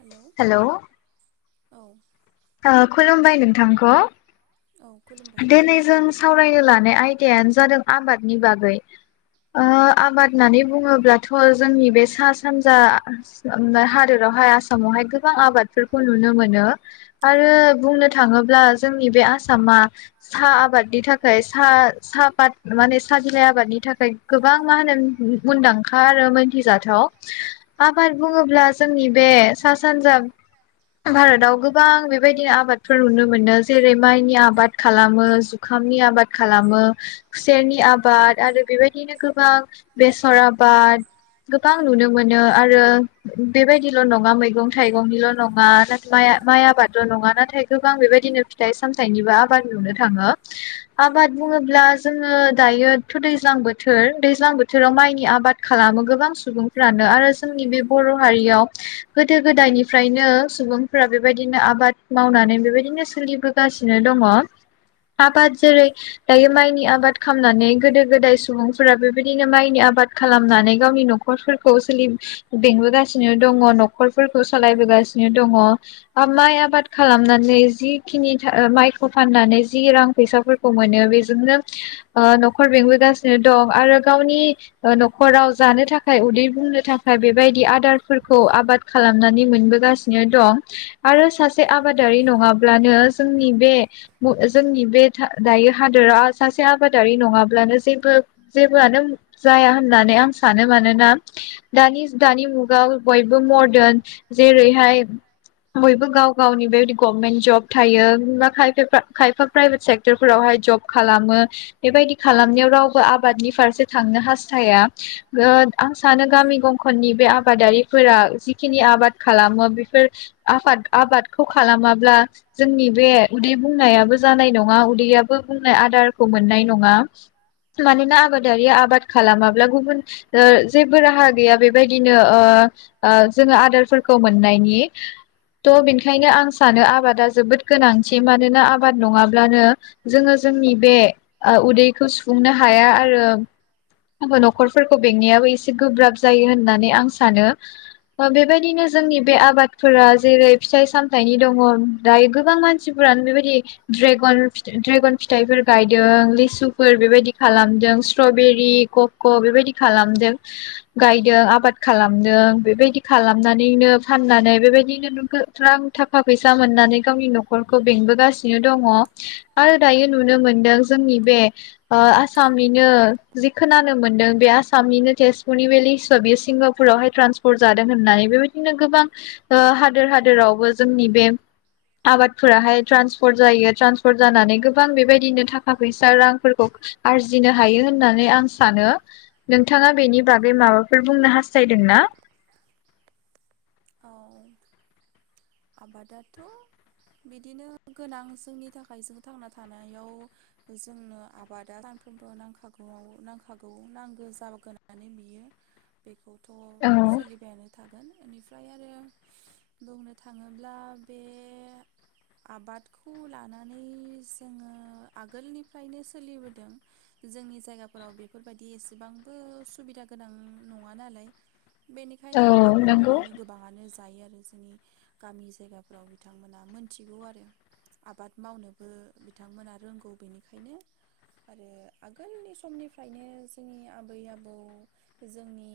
Hello hello? औ। ओ खुलुमबाय नोंथांखौ औ खुलुमबाय दिनै जों सावरायनो ला बे आयदायानो जादों आबादनि बागै। ओ आबाद होननानै बुङोब्लाथ' जोंनि बे सा सानजा हादोरावहाय आसामावहाय गोबां आबादफोरखौ नुनो मोनो आरो बुंनो थाङोब्ला जोंनि बे आसामा साहा आबादनि थाखाय सा साफाद माने साहा बिलाइ आबादनि थाखाय गोबां मा होनो मुंदांखा आरो मोनथिजाथाव आबाद बुङोब्ला जोंनि बे सा सानजा भारताव गोबां बेबायदि आबादफोर नुनो मोनो जेरै माइनि आबाद खालामो जुखामनि आबाद खालामो खुसेरनि आबाद आरो बेबायदिनो गोबां बेसर आबाद गोबां नुनो मोनो आरो बेबायदिल' नङा मैगं थाइगंनिल' नङा माइ आबादल' नङा नाथाय गोबां बेबायदिनो फिथाइ सामथाइनिबो आबाद नुनो थाङो। आबाद बुङोब्ला जोङो दायोथ दैज्लां बोथोर दैज्लां बोथोराव माइनि आबाद खालामो गोबां सुबुंफ्रानो आरो जोंनि बे बर' हारियाव गोदो गोदायनिफ्रायनो सुबुंफोरा बेबायदिनो आबाद मावनानै बेबायदिनो सोलिबोगासिनो दङ आबाद जेरै दायो माइनि आबाद खालामनानै गोदो गोदाय सुबुंफोरा बेबायदिनो माइनि आबाद खालामनानै गावनि नखरफोरखौ सोलि बेंबोगासिनो दङ नखरफोरखौ सालायबोगासिनो दङ माइ आबाद खालामनानै जिखिनि माइखौ फाननानै जि रां फैसाफोरखौ मोनो बेजोंनो ओ नखर बेंबोगासिनो दं आरो गावनि नखराव जानो थाखाय उदै बुंनो थाखाय बेबायदि आदारफोरखौ आबाद खालामनानै मोनबोगासिनो दं आरो सासे आबादारि नङाब्लानो जोंनि बे जोंनि बे दायो हादोराव सासे आबादारि नङाब्लानो जेबो जेबोआनो जाया होननानै आं सानो मानोना दानि दानि मुगायाव बयबो मर्दान जेरैहाय बयबो गाव गावनि बेबायदि गभमेन्ट जब थायो बा खायफा खायफा प्राइभेट सेक्टरफोरावहाय जब खालामो बेबायदि खालामनायाव रावबो आबादनि फारसे थांनो हास्थाया आं सानो गामि गंखननि बे आबादारिफोरा जिखिनि आबाद खालामो बेफोर आफाद आबादखौ खालामाब्ला जोंनि बे उदै बुंनायाबो जानाय नङा उदैयाबो बुंनाय आदारखौ मोननाय नङा मानोना आबादारिया आबाद खालामाब्ला गुबुन ओ जेबो राहा गैया बेबायदिनो ओ ओ जोङो आदारफोरखौ मोननायनि थ बेनिखायनो आं सानो आबादा जोबोद गोनांथि मानोना आबाद नङाब्लानो जोङो जोंनि बे उदैखौ सुफुंनो हाया आरो नखरफोरखौ बेंनायाबो एसे गोब्राब जायो होननानै आं सानो। बेबायदिनो जोंनि बे आबाद जेरै फिथाइ सामथाइनि दङ दायो गोबां मानसिफोरानो बेबायदि ड्रेगन फिथाइ ड्रेगन फिथाइफोर गायदों लिसुफोर बेबायदि खालामदों स्ट्रबेरि, ककवा बेबायदि खालामदों गायदों आबाद खालामदों बेबायदि खालामनानैनो फाननानै बेबायदिनो रां थाखा फैसा मोननानै गावनि नखरखौ बेंबोगासिनो दङ [unintelligible] हादोरावबो जोंनि बे आबादफोराहाय ट्रान्सफर्ट जायो, ट्रान्सफर्ट जानानै गोबां बेबायदिनो थाखा फैसा रांफोरखौ आरजिनो हायो होननानै आं सानो। नोंथाङा बेनि बागै माबाफोर बुंनो हास्थायदोंना? औ आबादाथ' बिदिनो गोनां जोंनि थाखाय जों थांना थानायाव जोंनो आबादा सानफ्रोमबो नांखागौआव नांखागौ नांगौ जागानै बियो बेखौ थ' औ सोलिबायानो थागोन बेनिफ्राय आरो बुंनो थाङोब्ला बे आबादखौ लानानै जोङो आगोलनिफ्रायनो सोलिबोदों जोंनि जायगाफोराव बेफोरबायदि एसेबांबो सुबिदा गोनां नङा नालाय बेनिखायनो औ आबाद नंगौ मावनानैनो गोबाङानो दायो आरो जोनि गामि जायगाफ्राव बिथांमोना मोनथिगौ आरो आबाद मावनोबो बिथांमोना रोंगौ बेनिखायनो आरो आगोलनि समनिफ्रायनो जोंनि आबै आबौ जोंनि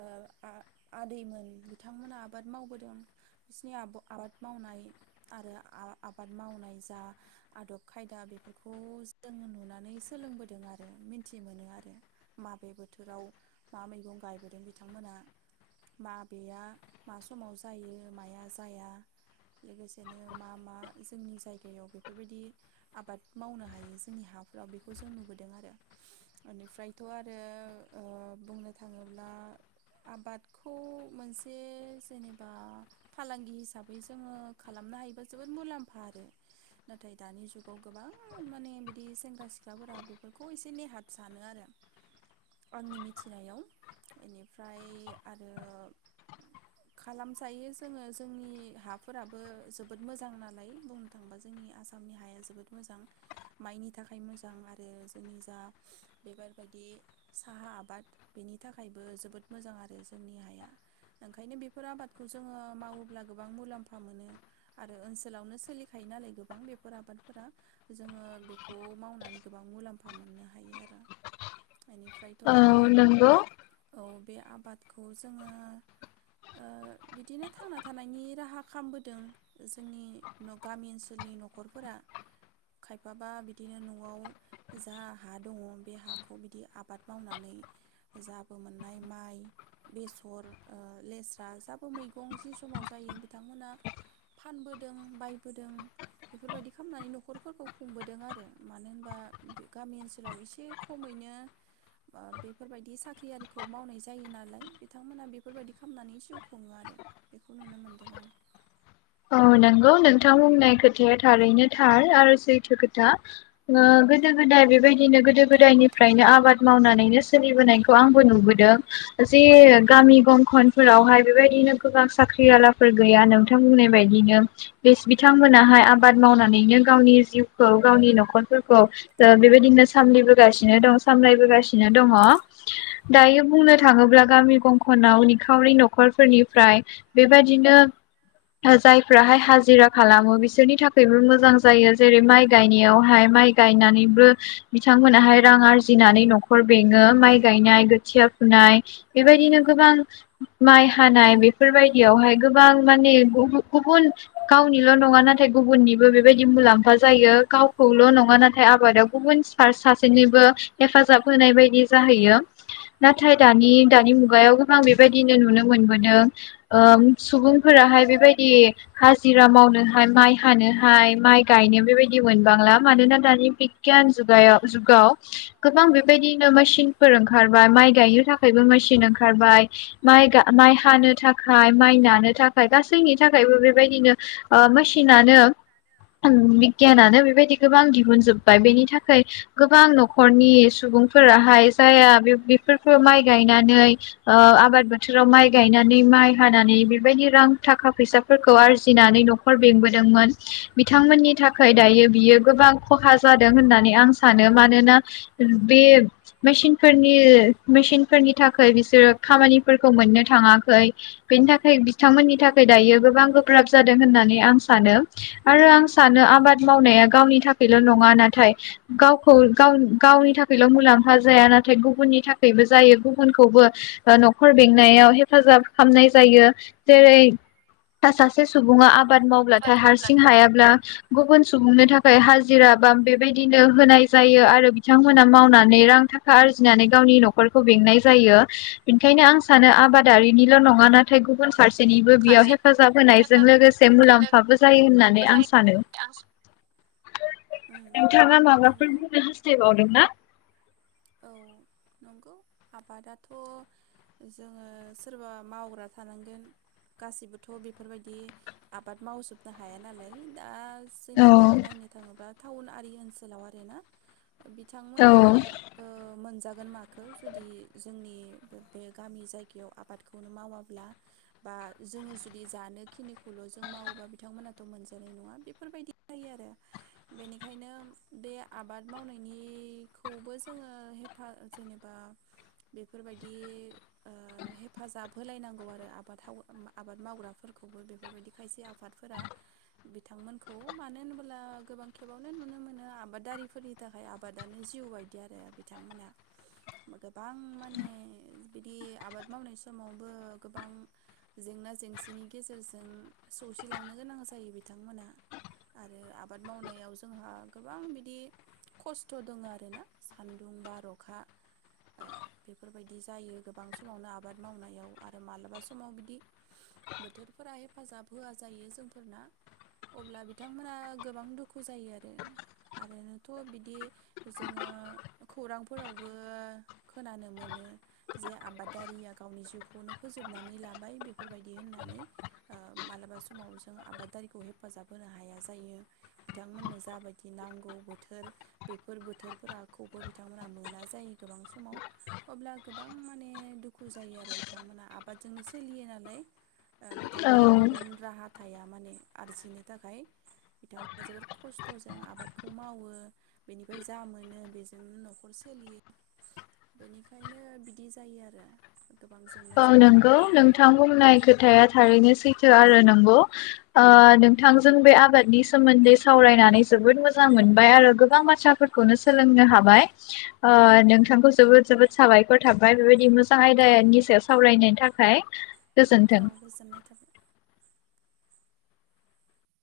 ओ आ आदैमोन बिथांमोना आबाद मावबोदों। बिसोरनि आब आबाद मावनाय आरो आ आबाद मावनाय जा आदब खायदा बेफोरखौ जों नुनानै सोलोंबोदों आरो मिन्थि मोनो आरो माबे बोथोराव मा मैगं गायबोदों बिथांमोना माबेया मा समाव जायो माया जाया लोगोसेनो मा मा जोंनि जायगायाव बेफोरबायदि आबाद मावनो हायो जोंनि हाफ्राव बेखौ जों नुबोदों आरो ओनिफ्रायथ‌' आरो ओ बुंनो थाङोब्ला आबादखौ मोनसे जेनेबा फालांगि हिसाबै जोङो खालामनो हायोबा जोबोद मुलाम्फा आरो नाथाय दानि जुगाव गोबां माने बिदि सेंग्रा सिख्लाफोरा बेफोरखौ एसे नेहाथ सानो आरो आंनि मिथिनायाव इनिफ्राय आरो खालामजायो जोङो जोंनि हाफोराबो जोबोद मोजां नालाय बुंनो थाङोबा जोंनि आसामनि हाया जोबोद मोजां माइनि थाखाय मोजां आरो जोंनि जा बेबारबायदि साहा आबाद बेनि थाखायबो जोबोद मोजां आरो जोंनि हाया ओंखायनो बेफोर आबादखौ जोङो मावोब्ला गोबां मुलाम्फा मोनो आरो ओनसोलावनो सोलिखायो नालाय गोबां बेफोर आबादफोरा जोङो बेखौ मावनानै गोबां मुलाम्फा मोननो हायो आरो। इनिफ्रायथ' औ आरो नंगौ औ बे आबादखौ जोङो ओ बिदिनो थांना थानायनि राहा खामबोदों जोंनि न गामि ओनसोलनि नखरफोरा खायफाबा बिदिनो नआव जा हा दङ बे हाखौ बिदि आबाद मावनानै जाबो मोननाय माइ बेसर ओ लेस्रा जाबो मै फंजि समाव जायो बिथांमोना फानबोदों बायबोदों बेफोरबायदि खालामनानै नखरफोरखौ खुंबोदों आरो मानो होनबा गामि ओनसोलाव एसे खमैनो ओ बेफोरबायदि साख्रि आरिखौ मावनाय जायो नालाय बिथांमोना बेफोरबायदि खालामनानै जिउ खुङो आरो बेखौ नुनो मोनदों आं औ नंगौ नोंथां बुंनाय खोथाया थारैनो थार आरो सैथो खोथा ओ गोदो गोदाय बेबायदिनो गोदो गोदायनिफ्रायनो आबाद मावनानैनो सोलिबोनायखौ आंबो नुबोदों जे गामि गंखनफोरावहाय बेफोरबायदिनो गोबां साख्रि आलाफोर गैया नोंथां बुंनाय बेबायदिनो बेस बिथांमोनाहाय आबाद मावनानैनो गावनि जिउखौ गावनि नखरफोरखौ ओ बेबायदिनो सामलिबोगासिनो दं सामलायबोगासिनो दङ दायो बुंनो थाङोब्ला गामि गंखनाव निखावरि नखरफोरनिफ्राय बेबायदिनो जायफ्राहाय हाजिरा खालामो बिसोरनि थाखायबो मोजां जायो जेरै माइ गायनायावहाय माइ गायनानैबो बिथांमोनाहाय रां आरजिनानै नखर बेङो माइ गायनाय खोथिया फुनाय बेबायदिनो गोबां माइ हानाय बेफोरबायदियावहाय गोबां माने गुबुन गावनिल नङा नाथाय गुबुननिबो बे बेबायदि मुलाम्फा जायो गावखौल नङा नाथाय आबादाव गुबुन सार सासेनिबो हेफाजाब होनाय बायदि जाहैयो नाथाय दानि दानि मुगायाव गोबां बेबायदिनो नुनो मोनबोदों ओ सुबुंफोराहाय बेबायद एह हाजिरा मावनोहाय माइ हानोहाय माइ गायनो बेबायदि मोनबांला मानोना दानि बिगियान जुगायाव जुगाव गोबां बेबायदिनो मसिनफोर ओंखारबाय माइ गायनो थाखायबो मसिन ओंखारबाय माइ गा माइ हानो थाखाय माइ नानो थाखाय गासैनि थाखायबो बेबायदिनो ओ मसिनानो बिगियानानो बेबायदि गोबां दिहुनजोब्बाय बेनि थाखाय गोबां नखरनि सुबुंफोराहाय जाया बेफोरखौ माइ गायनानै ओ आबाद बोथोराव माइ गायनानै माइ हानानै बेबायदि रां थाखा फैसाफोरखौ आरजिनानै नखर बेंबोदोंमोन बिथांमोननि थाखाय दायो बियो गोबां खहा जादों होननानै आं सानो मानोना बे मेसिनफोरनि मेसिनफोरनि थाखाय बिसोरो खामानिफोरखौ मोननो थाङाखै बेनि थाखाय बिथांमोननि थाख गोबां गोब्राब जादों होननानै आं सानो आरो आं सानो आबाद मावनाया गावनि थाखायल नङा नाथाय गावखौ गाव गावनि थाखायल मुलाम्फा जाया नाथाय गुबुननि थाखायबो जायो गुबुनखौबो नखर बेंनायाव हेफाजाब खालामनाय जायो जेरै दा सासे सुबुङा आबाद मावब्लाथाय हारसिं हायाब्ल गुबुन सुबुंनो थाखाय हाजिरा बा बेबायदिनो होनाय जायो आरो बिथांमोना मावनानै रां थाखा आरजिनानै गावनि नखरखौ बेंनाय जायो बेंनिखायनो आं सानो आबादारिनिल नङा नाथाय गुबुन फारसेनि बेयाव फारसेथिं हेफाजाब होनायजों हेफाजाबजों लोगोसे मुलाम्फाबो जायो होननानै लोगोबो आं जायो सानो आं उम नोंथाङा माबाफोर नंगौ बुंनो हास्थायबावदों ना? औ नंगौ आबादाथ जोङो सोरबा मावग्रा थानांगोन गासिबोथ बेफोरबायदि आबाद मावजोबनो हाया नालाय दा औ जेनेबा नायनो थाङोबा टाउन आरि ओनसोलाव आरो ना बिथांमोना औ ओ मोनजागोन माखो जुदि जोंनि बे गामि जायगायाव आबादखौनो मावाब्ला बा जोङो जुदि जानोखिनिखौल जों मावोबा बिथांमोनाथ मोनजानाय नङा बेफोरबायदि जायो आरो बेनिखायनो बे आबाद मावनायनिखौबो जों जोङो हेफा जेनेबा बेफोरबायदि ओ हेफाजाब होलायनांगौ आरो आबाद थाव आबाद मावग्राफोरखौबो बेफोरबायदि खायसे आफादफोरा बिथांमोनखौ मानो होनबोला गोबां खेबावनो नुनो मोनो आबादारिफोरनि थाखाय आबादानो जिउ बायद बिदि आरो बिथांमोना गोबां माने बिदि आबाद मावनाय समावबो गोबां जेंना जेंसिनि गेजेरजों सौसिलांनो गोनां जायो बिथांमोना आरो आबाद मावनायाव जोंहा गोबां बिदि खस्थ दङ आरोना सान्दुं बार अखा ओ बेफोरबायदि जायो गोबां समावनो आबाद मावनायाव आरो मालाबा समाव बिदि बोथोरफोरा हेफाजाब होआ जायो जोंफोरना अब्ला बिथांमोना गोबां दुखु जायो आरो आरोनोथ बिदि जोङो ओ खौरांफोरावबो खोनानो मोनो जे आबादारिया गावनि जिउखौनो फोजोबनानै लाबाय बेफोरबायदि होननानै ओ मालाबा समाव जों आबादारिखौ हेफाजाब होनो हाया जायो बिथांमोननो जाबायदि नांगौ बोथोर बेफोर बोथोर रावफोरखौबो बिथांमोनहा मोना जायो गोबां समाव अब्ला गोबां माने दुखु जायो आरो बिथांमोना आबादजोंनो सोलियो नालाय। बिथांमोना औ गुबुन राहा हाया माने आरजिनो थाखाय बिथांमोना जोबोद खस्थजों आबादखौ मावो बेनिफ्राय जा मोन नो बेजोंनो नखर सोलियो बेनिखायनो बिदि जायो आरो गोबां जेंना औ जेंसा नंगौ बिथांमोना नोंथां बुंनाय खोथाया थारैनो सैथ आरो नंगौ ओ नोंथांजों बे आबादनि सोमोन्दै सावरायनानै जोबोद मोजां मोनबाय आरो गोबां बाथ्राफोरखौनो सोलोंनो हाबाय ओ नोंथांखौ जोबोद जोबोद साबायखर थाबाय बेबायदि मो [unintelligible] औ नि थाखाय गोजोन्थों। औ गोजोननाय थाबाय